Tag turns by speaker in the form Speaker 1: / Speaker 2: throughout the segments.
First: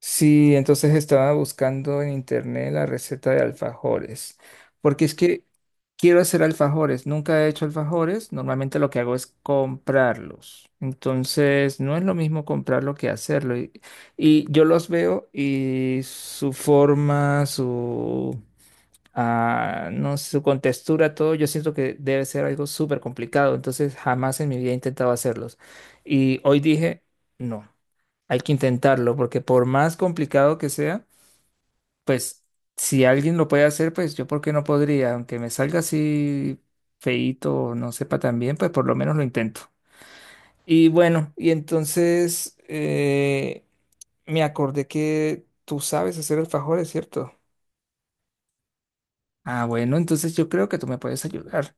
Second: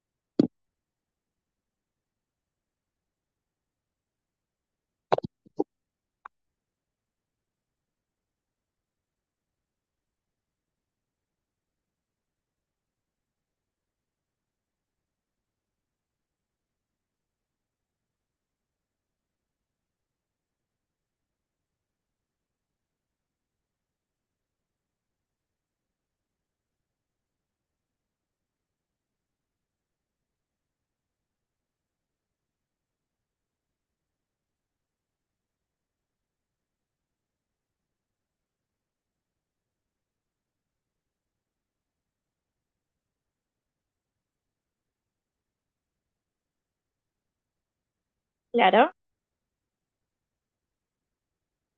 Speaker 1: Sí, entonces estaba buscando en internet la receta de alfajores, porque es que quiero hacer alfajores, nunca he hecho alfajores, normalmente lo que hago es comprarlos, entonces no es lo mismo comprarlo que hacerlo, y yo los veo y su forma, no sé, su contextura, todo, yo siento que debe ser algo súper complicado, entonces jamás en mi vida he intentado hacerlos, y hoy dije, no hay que intentarlo, porque por más complicado que sea, pues si alguien lo puede hacer, pues yo por qué no podría, aunque me salga así feíto o no sepa tan bien, pues por lo menos lo intento. Y bueno, y entonces me acordé que tú sabes hacer alfajores, ¿cierto?
Speaker 2: Claro,
Speaker 1: Ah, bueno, entonces yo creo que tú me puedes ayudar.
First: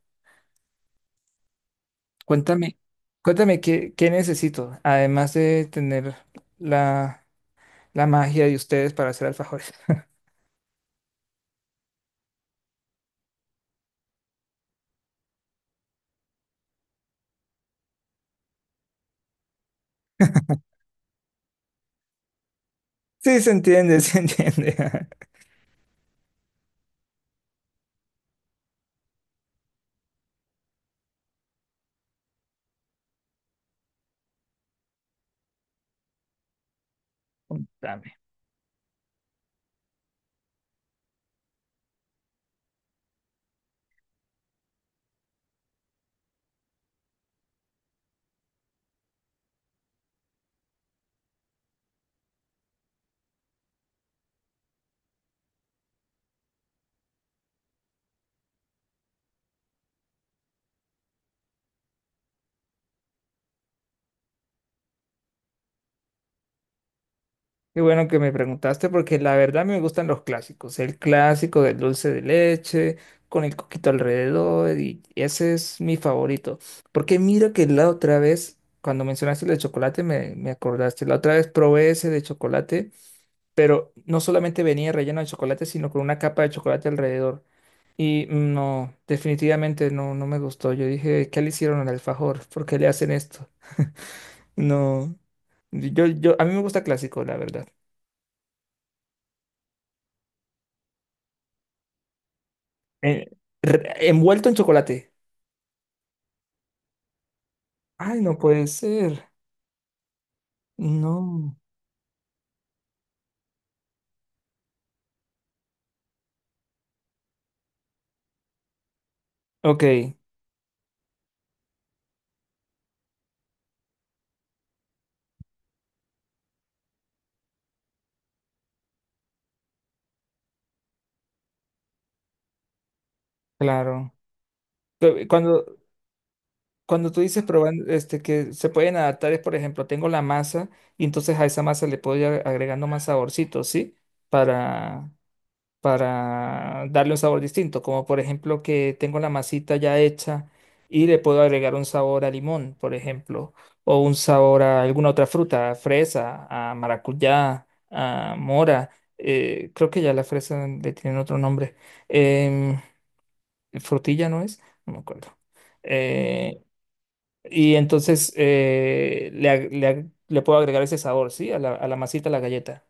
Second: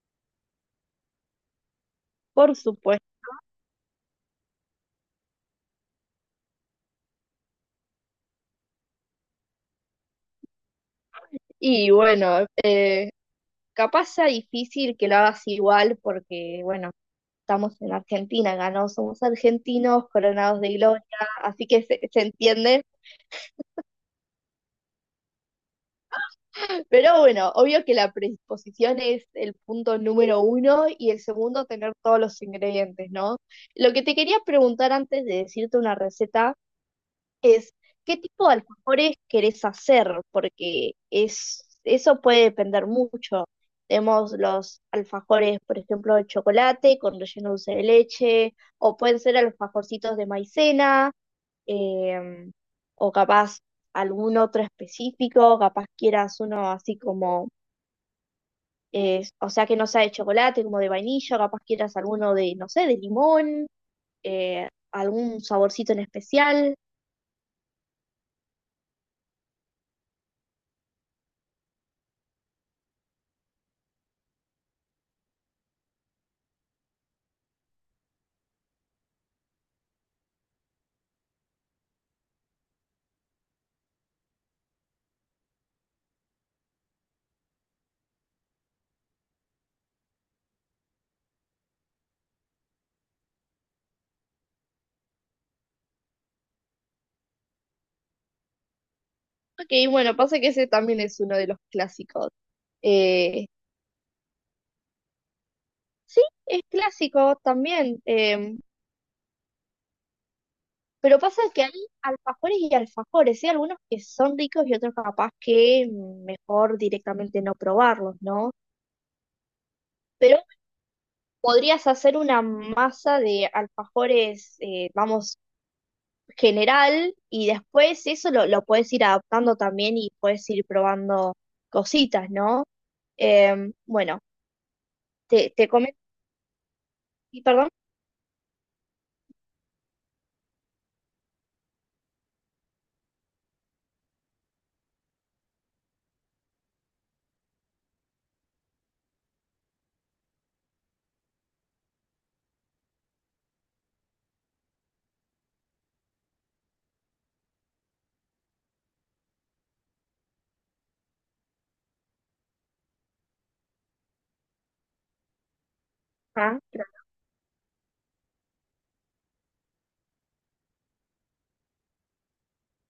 Speaker 2: por
Speaker 1: Cuéntame,
Speaker 2: supuesto.
Speaker 1: cuéntame, qué necesito, además de tener la, la magia de ustedes para hacer alfajores.
Speaker 2: Y bueno, capaz sea difícil que lo hagas igual porque, bueno, estamos en Argentina, ganó, somos argentinos, coronados de gloria, así que se entiende.
Speaker 1: Sí, se entiende, se entiende.
Speaker 2: Pero bueno, obvio que la predisposición es el punto número uno y el segundo, tener todos los ingredientes, ¿no? Lo que te quería preguntar antes de decirte una receta es
Speaker 1: Contame.
Speaker 2: qué tipo de alfajores querés hacer, porque es, eso puede depender mucho. Tenemos los alfajores, por ejemplo, de chocolate con relleno dulce de leche, o pueden ser alfajorcitos de maicena, em, o capaz algún otro específico, capaz quieras uno así como, o sea, que no sea de chocolate, como de vainilla, capaz quieras alguno de, no sé, de limón, algún saborcito en especial.
Speaker 1: Qué bueno que me preguntaste porque la verdad me gustan los clásicos. El clásico del dulce de leche con el coquito alrededor y ese es mi favorito. Porque mira que la otra vez, cuando mencionaste el de chocolate, me acordaste. La otra vez probé ese de chocolate, pero no solamente venía relleno de chocolate, sino con una capa de chocolate alrededor. Y no, definitivamente no me gustó. Yo dije, ¿qué le hicieron al alfajor? ¿Por qué le hacen esto? No. A mí me gusta clásico, la verdad.
Speaker 2: Ok, bueno, pasa que ese también es uno de los clásicos.
Speaker 1: Eh,
Speaker 2: Eh,
Speaker 1: Envuelto en chocolate.
Speaker 2: sí, es clásico también,
Speaker 1: Ay, no puede ser.
Speaker 2: pero pasa
Speaker 1: No.
Speaker 2: que hay alfajores y alfajores, ¿sí? Algunos que son ricos y otros capaz que mejor directamente no probarlos, ¿no?
Speaker 1: Ok,
Speaker 2: Pero podrías hacer una masa de alfajores, vamos, general, y después eso lo puedes ir adaptando también y puedes ir probando cositas, ¿no?
Speaker 1: claro.
Speaker 2: Bueno,
Speaker 1: Cu-
Speaker 2: te,
Speaker 1: Cuando,
Speaker 2: te comento,
Speaker 1: cuando tú dices
Speaker 2: y perdón.
Speaker 1: probando, que se pueden adaptar, es por ejemplo, tengo la masa y entonces a esa masa le puedo ir agregando más saborcito, ¿sí? Para, para darle un sabor distinto, como por ejemplo que tengo la masita ya hecha y le puedo agregar un sabor a limón, por ejemplo, o un sabor a alguna otra fruta, a fresa, a maracuyá, a mora, creo que ya la fresa le tienen otro nombre, em, frutilla no es, no me acuerdo.
Speaker 2: Ah,
Speaker 1: Eh, y entonces le puedo agregar ese sabor, ¿sí? A la masita, a la galleta.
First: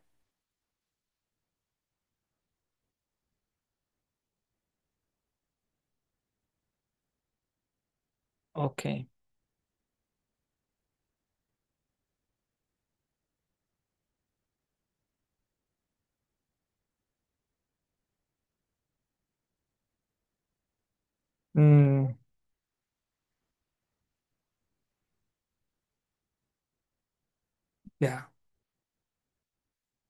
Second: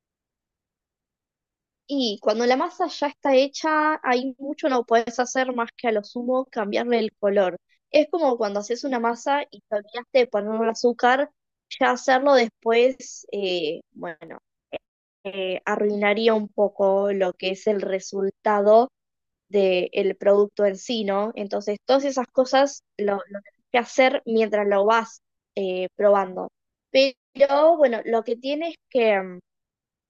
Speaker 2: y cuando la masa ya está hecha, hay mucho no puedes hacer más que a lo sumo cambiarle el color. Es como cuando haces una
Speaker 1: Ok.
Speaker 2: masa y te olvidaste de ponerle azúcar, ya hacerlo después, bueno, arruinaría un poco lo que es el resultado del producto en sí, ¿no? Entonces, todas
Speaker 1: Mm,
Speaker 2: esas cosas lo tenés que hacer mientras lo vas probando. Pero bueno, lo
Speaker 1: ya.
Speaker 2: que tiene es que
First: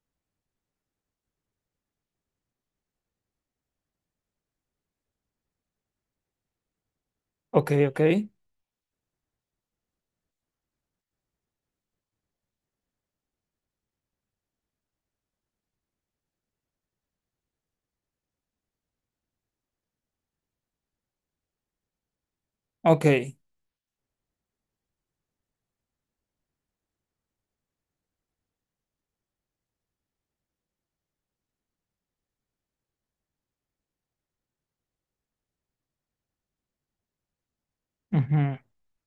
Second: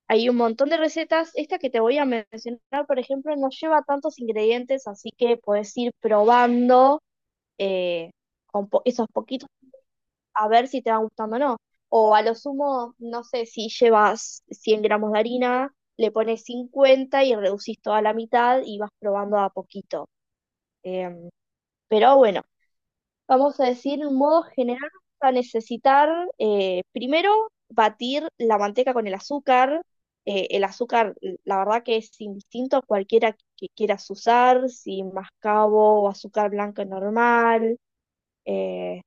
Speaker 2: hay un montón de recetas. Esta que te voy a mencionar, por ejemplo, no lleva tantos ingredientes, así que puedes ir probando
Speaker 1: Ok, ok.
Speaker 2: eh, con esos poquitos a ver si te va gustando o no. O a lo sumo, no sé, si llevas 100 gramos de harina, le pones 50 y reducís toda la mitad y vas probando a poquito. Em, pero bueno.
Speaker 1: Ok.
Speaker 2: Vamos a decir, en modo general, vamos a necesitar primero batir la manteca con el azúcar. El azúcar, la verdad que es indistinto a cualquiera que quieras usar, si mascabo o azúcar blanco normal.
Speaker 1: Ujú.
Speaker 2: eh,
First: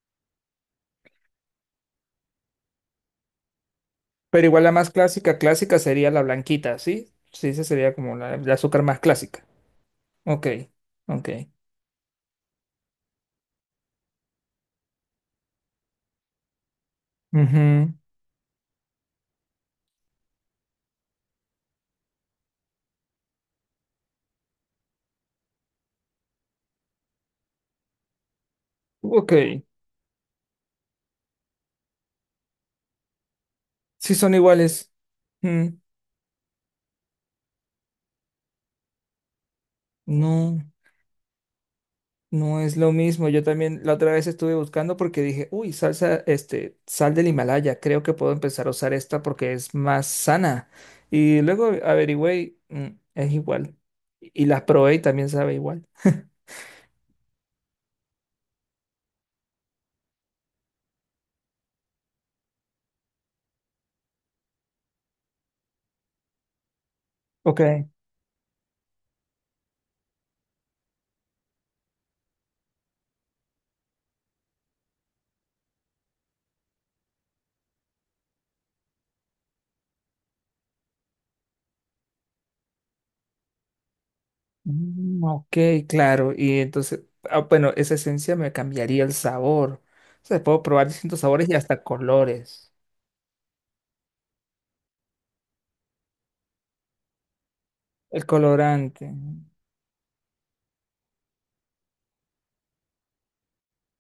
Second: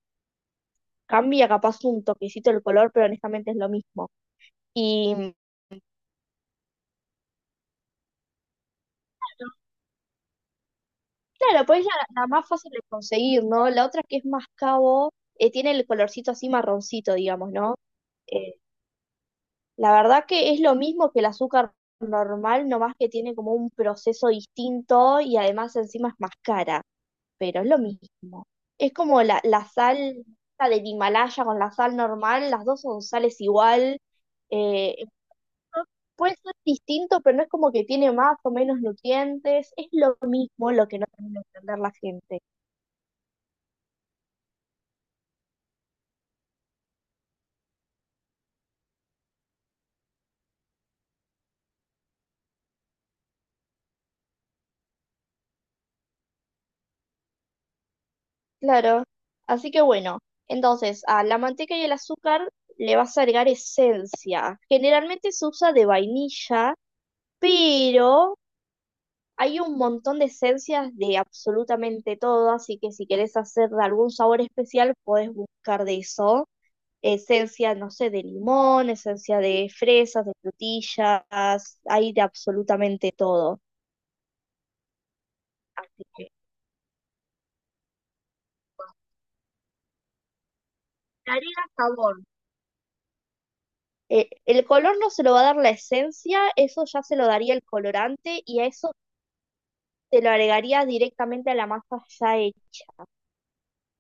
Speaker 2: cambia capaz un toquecito el color, pero honestamente es lo mismo.
Speaker 1: Pero igual la más
Speaker 2: Y
Speaker 1: clásica, clásica sería la blanquita, ¿sí? Sí, esa sería como la, el azúcar más clásica. Ok, ok.
Speaker 2: claro, pues es la, la más fácil de conseguir, ¿no? La otra que es mascabo tiene el colorcito así marroncito, digamos, ¿no?
Speaker 1: Ujú.
Speaker 2: Eh, la verdad que es lo mismo que el azúcar normal, nomás que tiene como un proceso distinto y además encima es más cara, pero es lo mismo. Es como
Speaker 1: Ok,
Speaker 2: la sal esta del Himalaya con la sal normal, las dos son sales igual.
Speaker 1: sí son iguales.
Speaker 2: eh,
Speaker 1: Mm,
Speaker 2: no- puede ser distinto, pero no es como que tiene más o menos nutrientes, es lo
Speaker 1: No,
Speaker 2: mismo lo que no termina de entender la gente.
Speaker 1: no es lo mismo. Yo también la otra vez estuve buscando porque dije, uy, sal del Himalaya, creo que puedo empezar a usar esta porque es más sana. Y luego averigüé, y, es igual. Y las probé y también sabe igual.
Speaker 2: Claro. Así que bueno, entonces a la manteca y el azúcar le vas a agregar esencia. Generalmente se usa de vainilla,
Speaker 1: Ok.
Speaker 2: pero hay un montón de esencias de absolutamente todo, así que si querés hacer de algún sabor especial, podés buscar de eso. Esencia, no sé, de limón, esencia de fresas, de frutillas, hay de absolutamente todo.
Speaker 1: Mm, ok,
Speaker 2: Así que
Speaker 1: claro. Y entonces, bueno, esa esencia me cambiaría el sabor. O sea, puedo probar distintos
Speaker 2: le
Speaker 1: sabores y
Speaker 2: agrega
Speaker 1: hasta
Speaker 2: sabor.
Speaker 1: colores.
Speaker 2: El color no se lo va a dar la esencia, eso ya se lo daría el
Speaker 1: El
Speaker 2: colorante y a eso
Speaker 1: colorante.
Speaker 2: se lo agregaría directamente a la masa ya hecha.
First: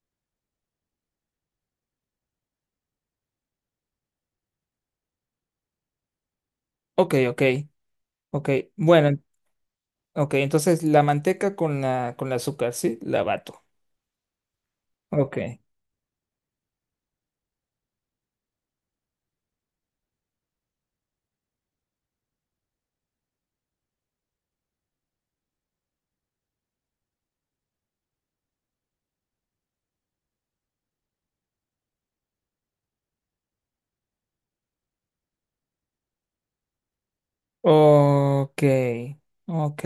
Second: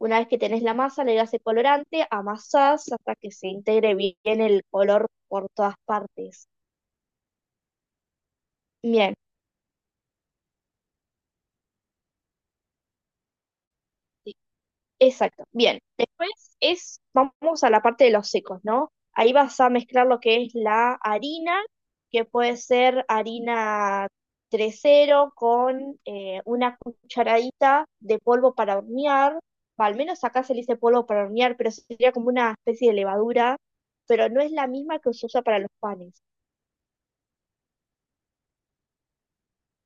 Speaker 2: Una vez que tenés la masa, le das el colorante, amasás hasta que se integre bien el color por todas partes.
Speaker 1: Ok, ok, ok.
Speaker 2: Bien,
Speaker 1: Bueno, ok, entonces la manteca con la, con el azúcar, ¿sí? La bato.
Speaker 2: exacto.
Speaker 1: Ok.
Speaker 2: Bien. Después es, vamos a la parte de los secos, ¿no? Ahí vas a mezclar lo que es la harina, que puede ser harina tres cero con una cucharadita de polvo para hornear. Va, al menos acá se le dice polvo para hornear, pero sería como una especie de levadura, pero no es la misma que se usa para los panes.
Speaker 1: Ok, ok.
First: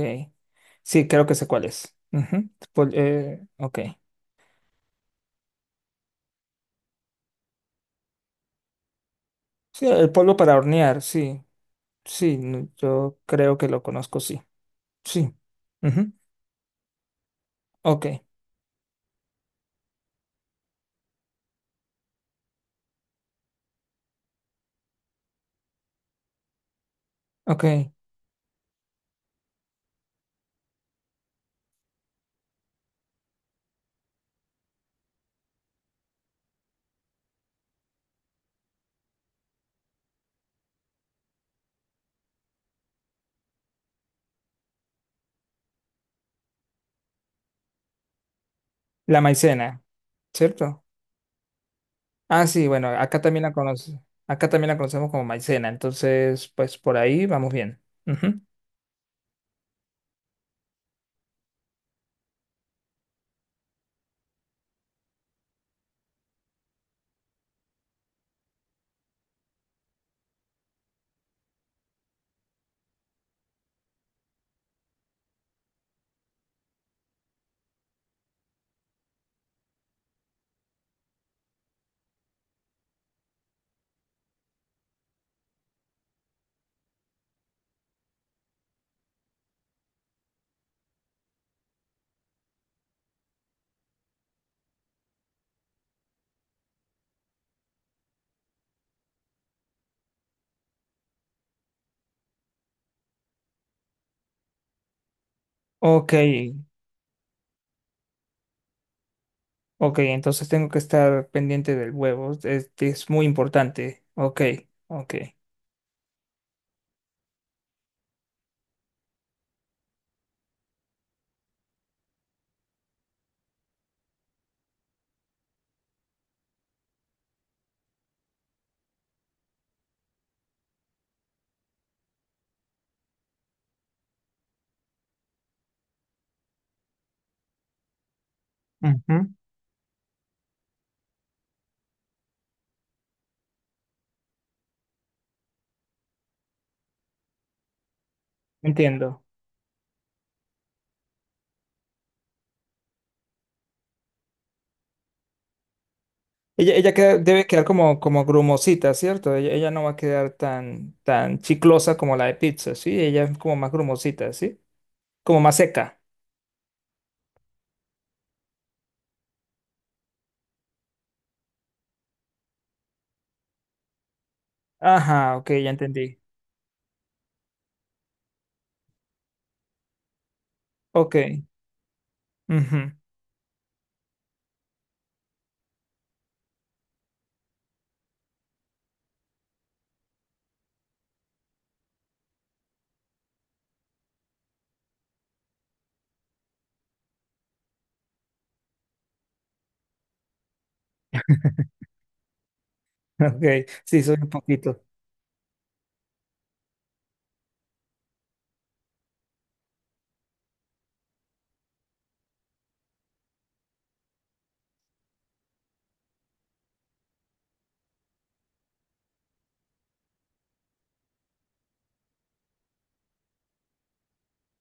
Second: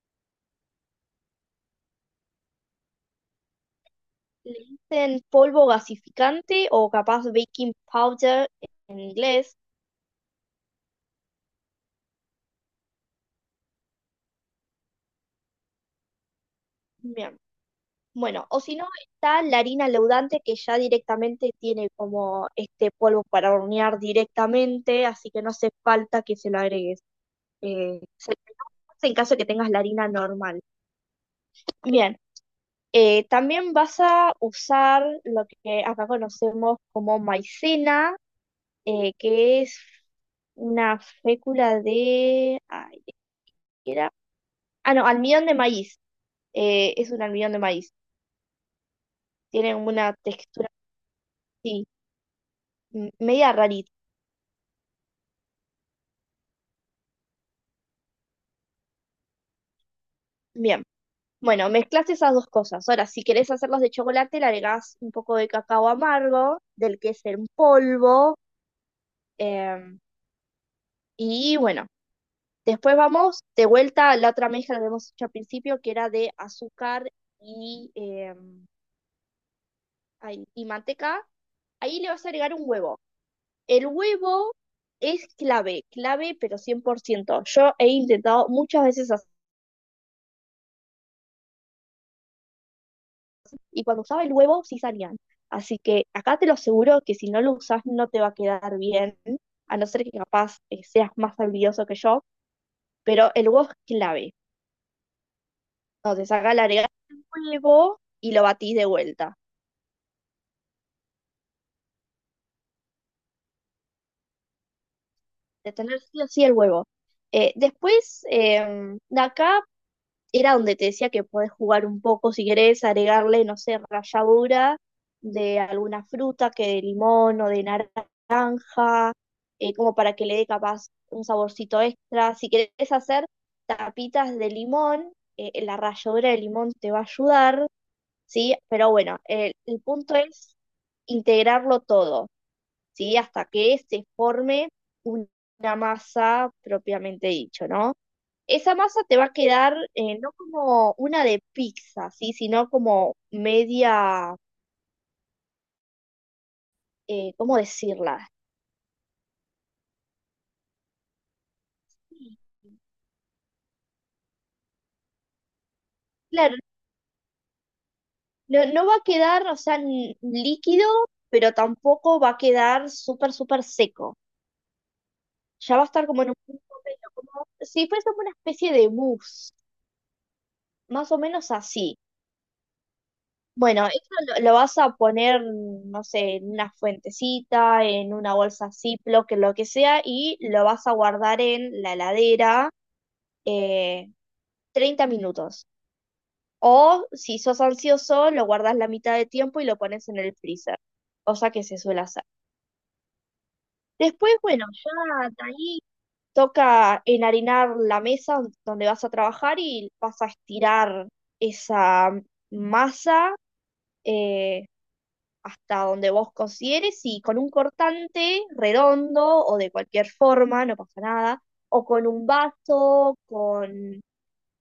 Speaker 1: Sí, creo que sé cuál es. Ujú. Ok.
Speaker 2: Le dicen polvo gasificante o capaz baking powder en inglés.
Speaker 1: Sí, el polvo para hornear, sí. Sí, no, yo creo que lo conozco, sí. Sí. Ujú.
Speaker 2: Bien.
Speaker 1: Ok.
Speaker 2: Bueno, o si no, está la harina leudante que ya directamente tiene como este polvo para hornear directamente, así que no hace falta que se lo agregues.
Speaker 1: Ok,
Speaker 2: Se en caso de que tengas la harina normal. Bien, también vas a usar lo que acá conocemos como maicena, que es una fécula de... Ay, ¿qué era? Ah, no, almidón de maíz. Es un almidón de maíz.
Speaker 1: la
Speaker 2: Tiene
Speaker 1: maicena,
Speaker 2: una textura
Speaker 1: ¿cierto?
Speaker 2: así,
Speaker 1: Ah, sí, bueno,
Speaker 2: media rarita.
Speaker 1: acá también la conocemos como maicena, entonces, pues por ahí vamos bien. Ujú.
Speaker 2: Bien, bueno, mezclaste esas dos cosas. Ahora, si querés hacerlos de chocolate, le agregás un poco de cacao amargo, del que es en polvo. em, y bueno, después vamos de vuelta a la otra mezcla que habíamos hecho al principio, que era de azúcar y, ay, y manteca. Ahí le vas a agregar un huevo. El huevo es clave, clave, pero 100%. Yo he intentado muchas veces y cuando usaba el huevo sí salían. Así que acá te lo aseguro que si no lo usas no te va a quedar bien, a no ser que capaz seas más habilidoso que yo, pero el huevo es clave.
Speaker 1: Ok,
Speaker 2: Entonces acá le agregás el huevo y lo batís de vuelta.
Speaker 1: ok, entonces tengo que estar pendiente del huevo, es muy importante. Ok, ok.
Speaker 2: De tener sí o sí el huevo. Después, de acá era donde te decía que podés jugar un poco si querés agregarle, no sé, ralladura de alguna fruta, que de limón o de naranja, como para que le dé capaz un saborcito extra. Si querés hacer tapitas de limón, la ralladura de limón te va a ayudar, ¿sí? Pero bueno,
Speaker 1: Ujú.
Speaker 2: el punto es integrarlo todo, ¿sí? Hasta que se forme un- una masa propiamente dicho, ¿no? Esa masa te
Speaker 1: Entiendo.
Speaker 2: va a quedar no como una de pizza, ¿sí? Sino como media,
Speaker 1: Ella debe
Speaker 2: ¿cómo
Speaker 1: quedar como
Speaker 2: decirla?
Speaker 1: grumosita, ¿cierto? Ella no va a quedar tan, tan chiclosa como la de pizza, ¿sí? Ella es como más grumosita, ¿sí? Como más seca.
Speaker 2: Claro, no va a quedar, o sea, líquido, pero tampoco va a quedar súper, súper seco.
Speaker 1: Ajá, ok, ya
Speaker 2: Ya va a estar
Speaker 1: entendí.
Speaker 2: como en un punto medio, como si fuese como una especie de mousse, más
Speaker 1: Ok.
Speaker 2: o menos así.
Speaker 1: Ujú.
Speaker 2: Bueno, eso lo vas a poner, no sé, en una fuentecita, en una bolsa Ziploc, en lo que sea, y lo vas a guardar en la heladera eh, 30 minutos. O si sos ansioso, lo guardas la mitad de tiempo y lo pones en el freezer, cosa que se suele hacer.
Speaker 1: Ok, sí, soy un
Speaker 2: Después, bueno,
Speaker 1: poquito.
Speaker 2: ya de ahí toca enharinar la mesa donde vas a trabajar y vas a estirar esa masa eh, hasta donde vos consideres y con un cortante redondo o de cualquier forma, no pasa nada, o con un vaso, con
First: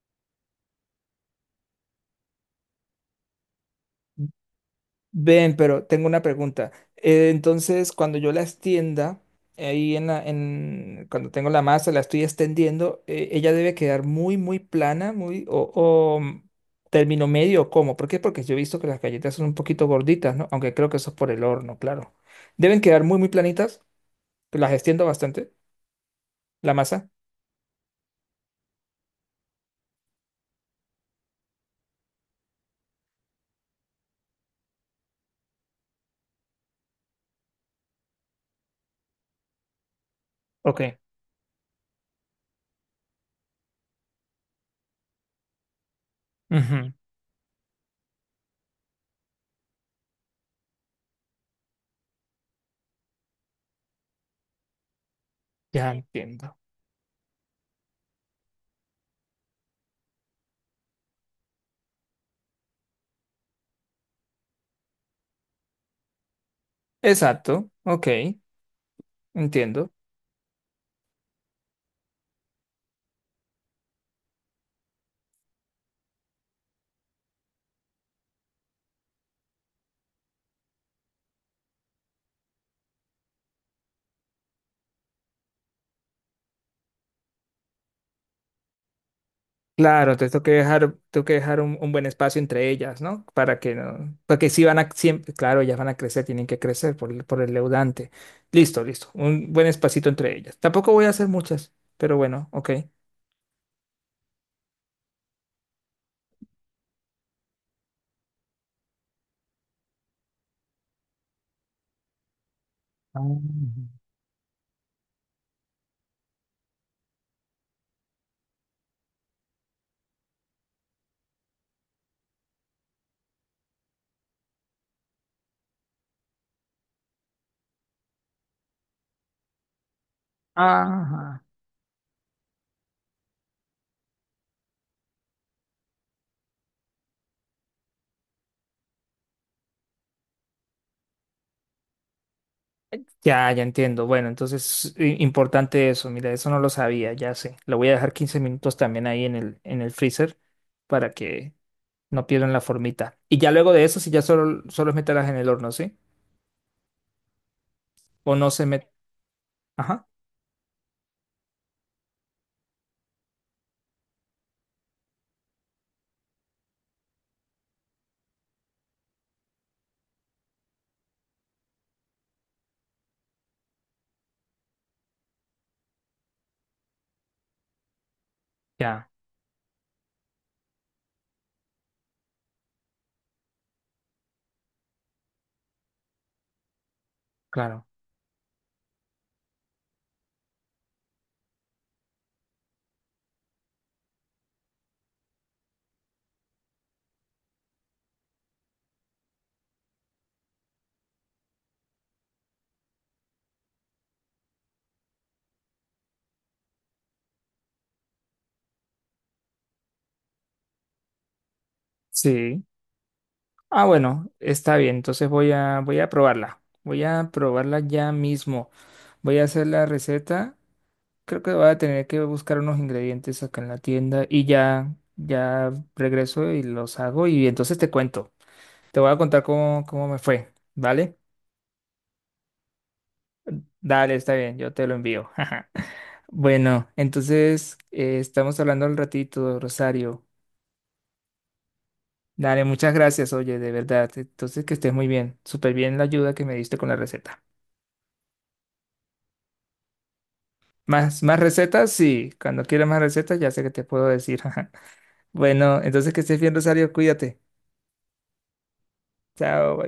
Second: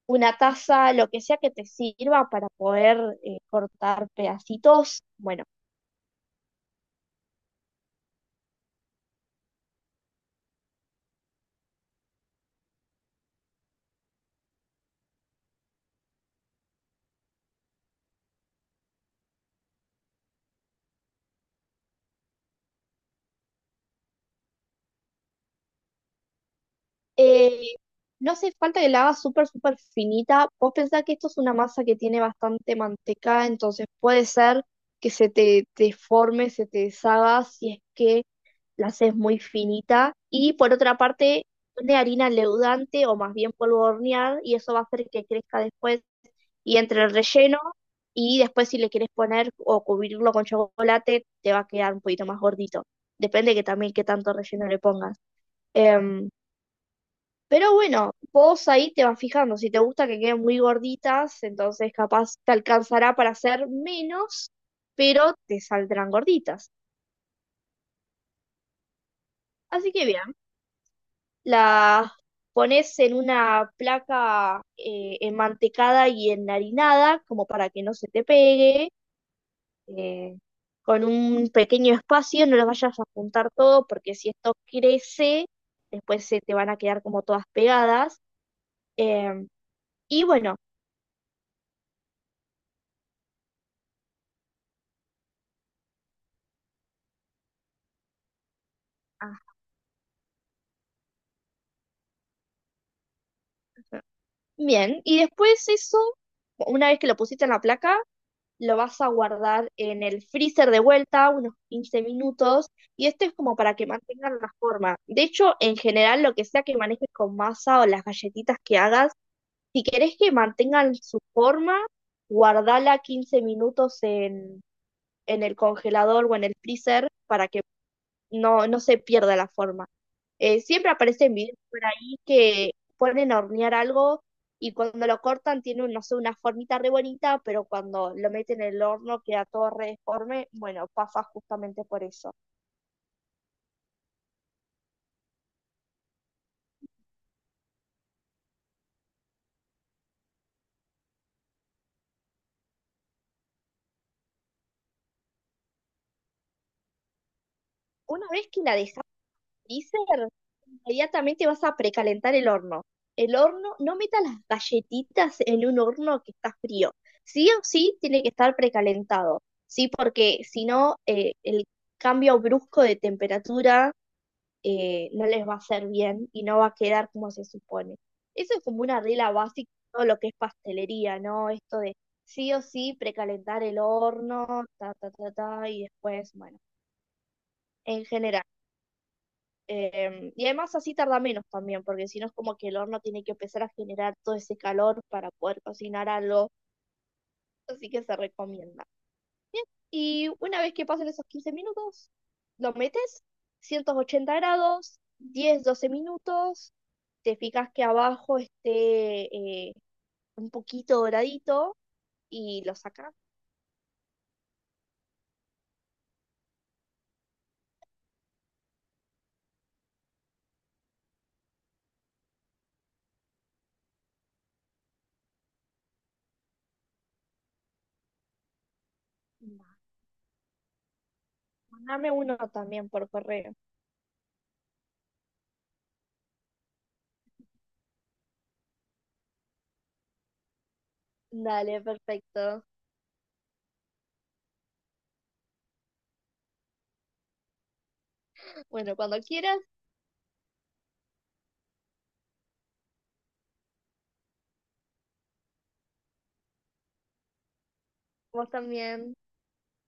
Speaker 2: una taza, lo que sea que te sirva para poder cortar pedacitos. Bueno,
Speaker 1: Ven, pero tengo una pregunta. Entonces, cuando yo la extienda, ahí cuando tengo la masa, la estoy extendiendo, ella debe quedar muy, muy plana, muy, o mm, término medio, o ¿cómo? ¿Por qué? Porque yo he visto que las galletas son un poquito gorditas, ¿no? Aunque creo que eso es por el horno, claro. Deben quedar muy, muy planitas, que las extiendo bastante, la masa.
Speaker 2: eh, no hace falta que la hagas súper, súper finita. Vos pensás que esto es una masa que tiene bastante manteca, entonces puede ser que se te deforme, se te deshaga si es que la haces muy finita. Y por
Speaker 1: Ok.
Speaker 2: otra parte, de harina leudante o más bien polvo de hornear, y eso va a hacer que crezca después y
Speaker 1: Ujú.
Speaker 2: entre el relleno y después si le quieres poner o cubrirlo con chocolate, te va a quedar un poquito más gordito. Depende que también qué tanto relleno le pongas.
Speaker 1: Ya
Speaker 2: Em,
Speaker 1: entiendo.
Speaker 2: pero bueno, vos ahí te vas fijando. Si te gusta que queden muy gorditas, entonces capaz te alcanzará para hacer menos, pero te saldrán gorditas.
Speaker 1: Exacto, ok,
Speaker 2: Así
Speaker 1: entiendo.
Speaker 2: que bien, las pones en una placa enmantecada y enharinada, como para que no se te pegue eh, con un pequeño espacio, no los vayas a juntar todo, porque si esto crece, después se te van a quedar como todas pegadas. em,
Speaker 1: Claro,
Speaker 2: y
Speaker 1: entonces tengo que
Speaker 2: bueno,
Speaker 1: dejar, tengo que dejar un buen espacio entre ellas, ¿no? Para que no, porque si van a siempre, claro, ellas van a crecer, tienen que crecer por el leudante. Listo, listo. Un
Speaker 2: ajá,
Speaker 1: buen espacito entre ellas. Tampoco voy a hacer muchas, pero bueno, ok.
Speaker 2: bien, y después eso, una vez que lo pusiste en la placa, lo vas a guardar en el freezer de vuelta, unos 15 minutos, y esto es como para que mantengan la forma. De hecho, en general, lo que sea que manejes con masa o las galletitas que hagas, si querés que mantengan su forma, guardala 15 minutos en el congelador o en el freezer para que no se pierda la forma. Siempre aparecen
Speaker 1: Ajá.
Speaker 2: videos por ahí que ponen a hornear algo y cuando lo cortan tiene, no sé, una formita re bonita, pero cuando lo meten en el horno queda todo re deforme. Bueno, pasa justamente por eso.
Speaker 1: Ya, ya entiendo. Bueno, entonces importante eso. Mira, eso no lo sabía, ya sé. Lo voy a dejar 15 minutos también ahí en el freezer para que no pierdan la formita. Y ya luego de eso, si ya solo es meterlas en el horno, ¿sí?
Speaker 2: Una
Speaker 1: O
Speaker 2: vez
Speaker 1: no
Speaker 2: que
Speaker 1: se
Speaker 2: la
Speaker 1: met...
Speaker 2: dejas dice, inmediatamente vas a precalentar el horno. El horno, no metas las galletitas en un horno que está frío. Sí o sí tiene que estar precalentado. Sí, porque si no, el cambio brusco de temperatura no les va a hacer bien y no va a quedar como se supone. Eso es como una
Speaker 1: Ya,
Speaker 2: regla básica de todo lo que es pastelería, ¿no? Esto de sí o sí precalentar el horno, ta, ta, ta, ta, y después, bueno,
Speaker 1: claro.
Speaker 2: en general. Y además así tarda menos también, porque si no es como que el horno tiene que empezar a generar todo ese calor para poder cocinar algo, así que se recomienda. Y una vez que pasen esos 15 minutos, lo metes 180 grados, 10 a 12 minutos, te fijas que abajo esté un poquito doradito
Speaker 1: Sí.
Speaker 2: y lo sacas.
Speaker 1: Ah, bueno, está bien. Entonces voy a, probarla. Voy a probarla ya mismo. Voy a hacer la receta. Creo que voy a tener que buscar unos ingredientes acá en la tienda y ya, ya regreso y los hago y entonces te cuento. Te voy a contar cómo me fue, ¿vale?
Speaker 2: Dame uno también por correo.
Speaker 1: Dale, está bien, yo te lo envío. Bueno, entonces estamos hablando al ratito, Rosario.
Speaker 2: Dale, perfecto.
Speaker 1: Dale, muchas gracias, oye, de verdad. Entonces, que estés muy bien. Súper bien la ayuda que me diste con la receta.
Speaker 2: Bueno, cuando quieras,
Speaker 1: Más, más recetas, sí. Cuando quieras más recetas, ya sé que te puedo decir. Bueno, entonces que estés bien, Rosario, cuídate.
Speaker 2: vos también.
Speaker 1: Chao.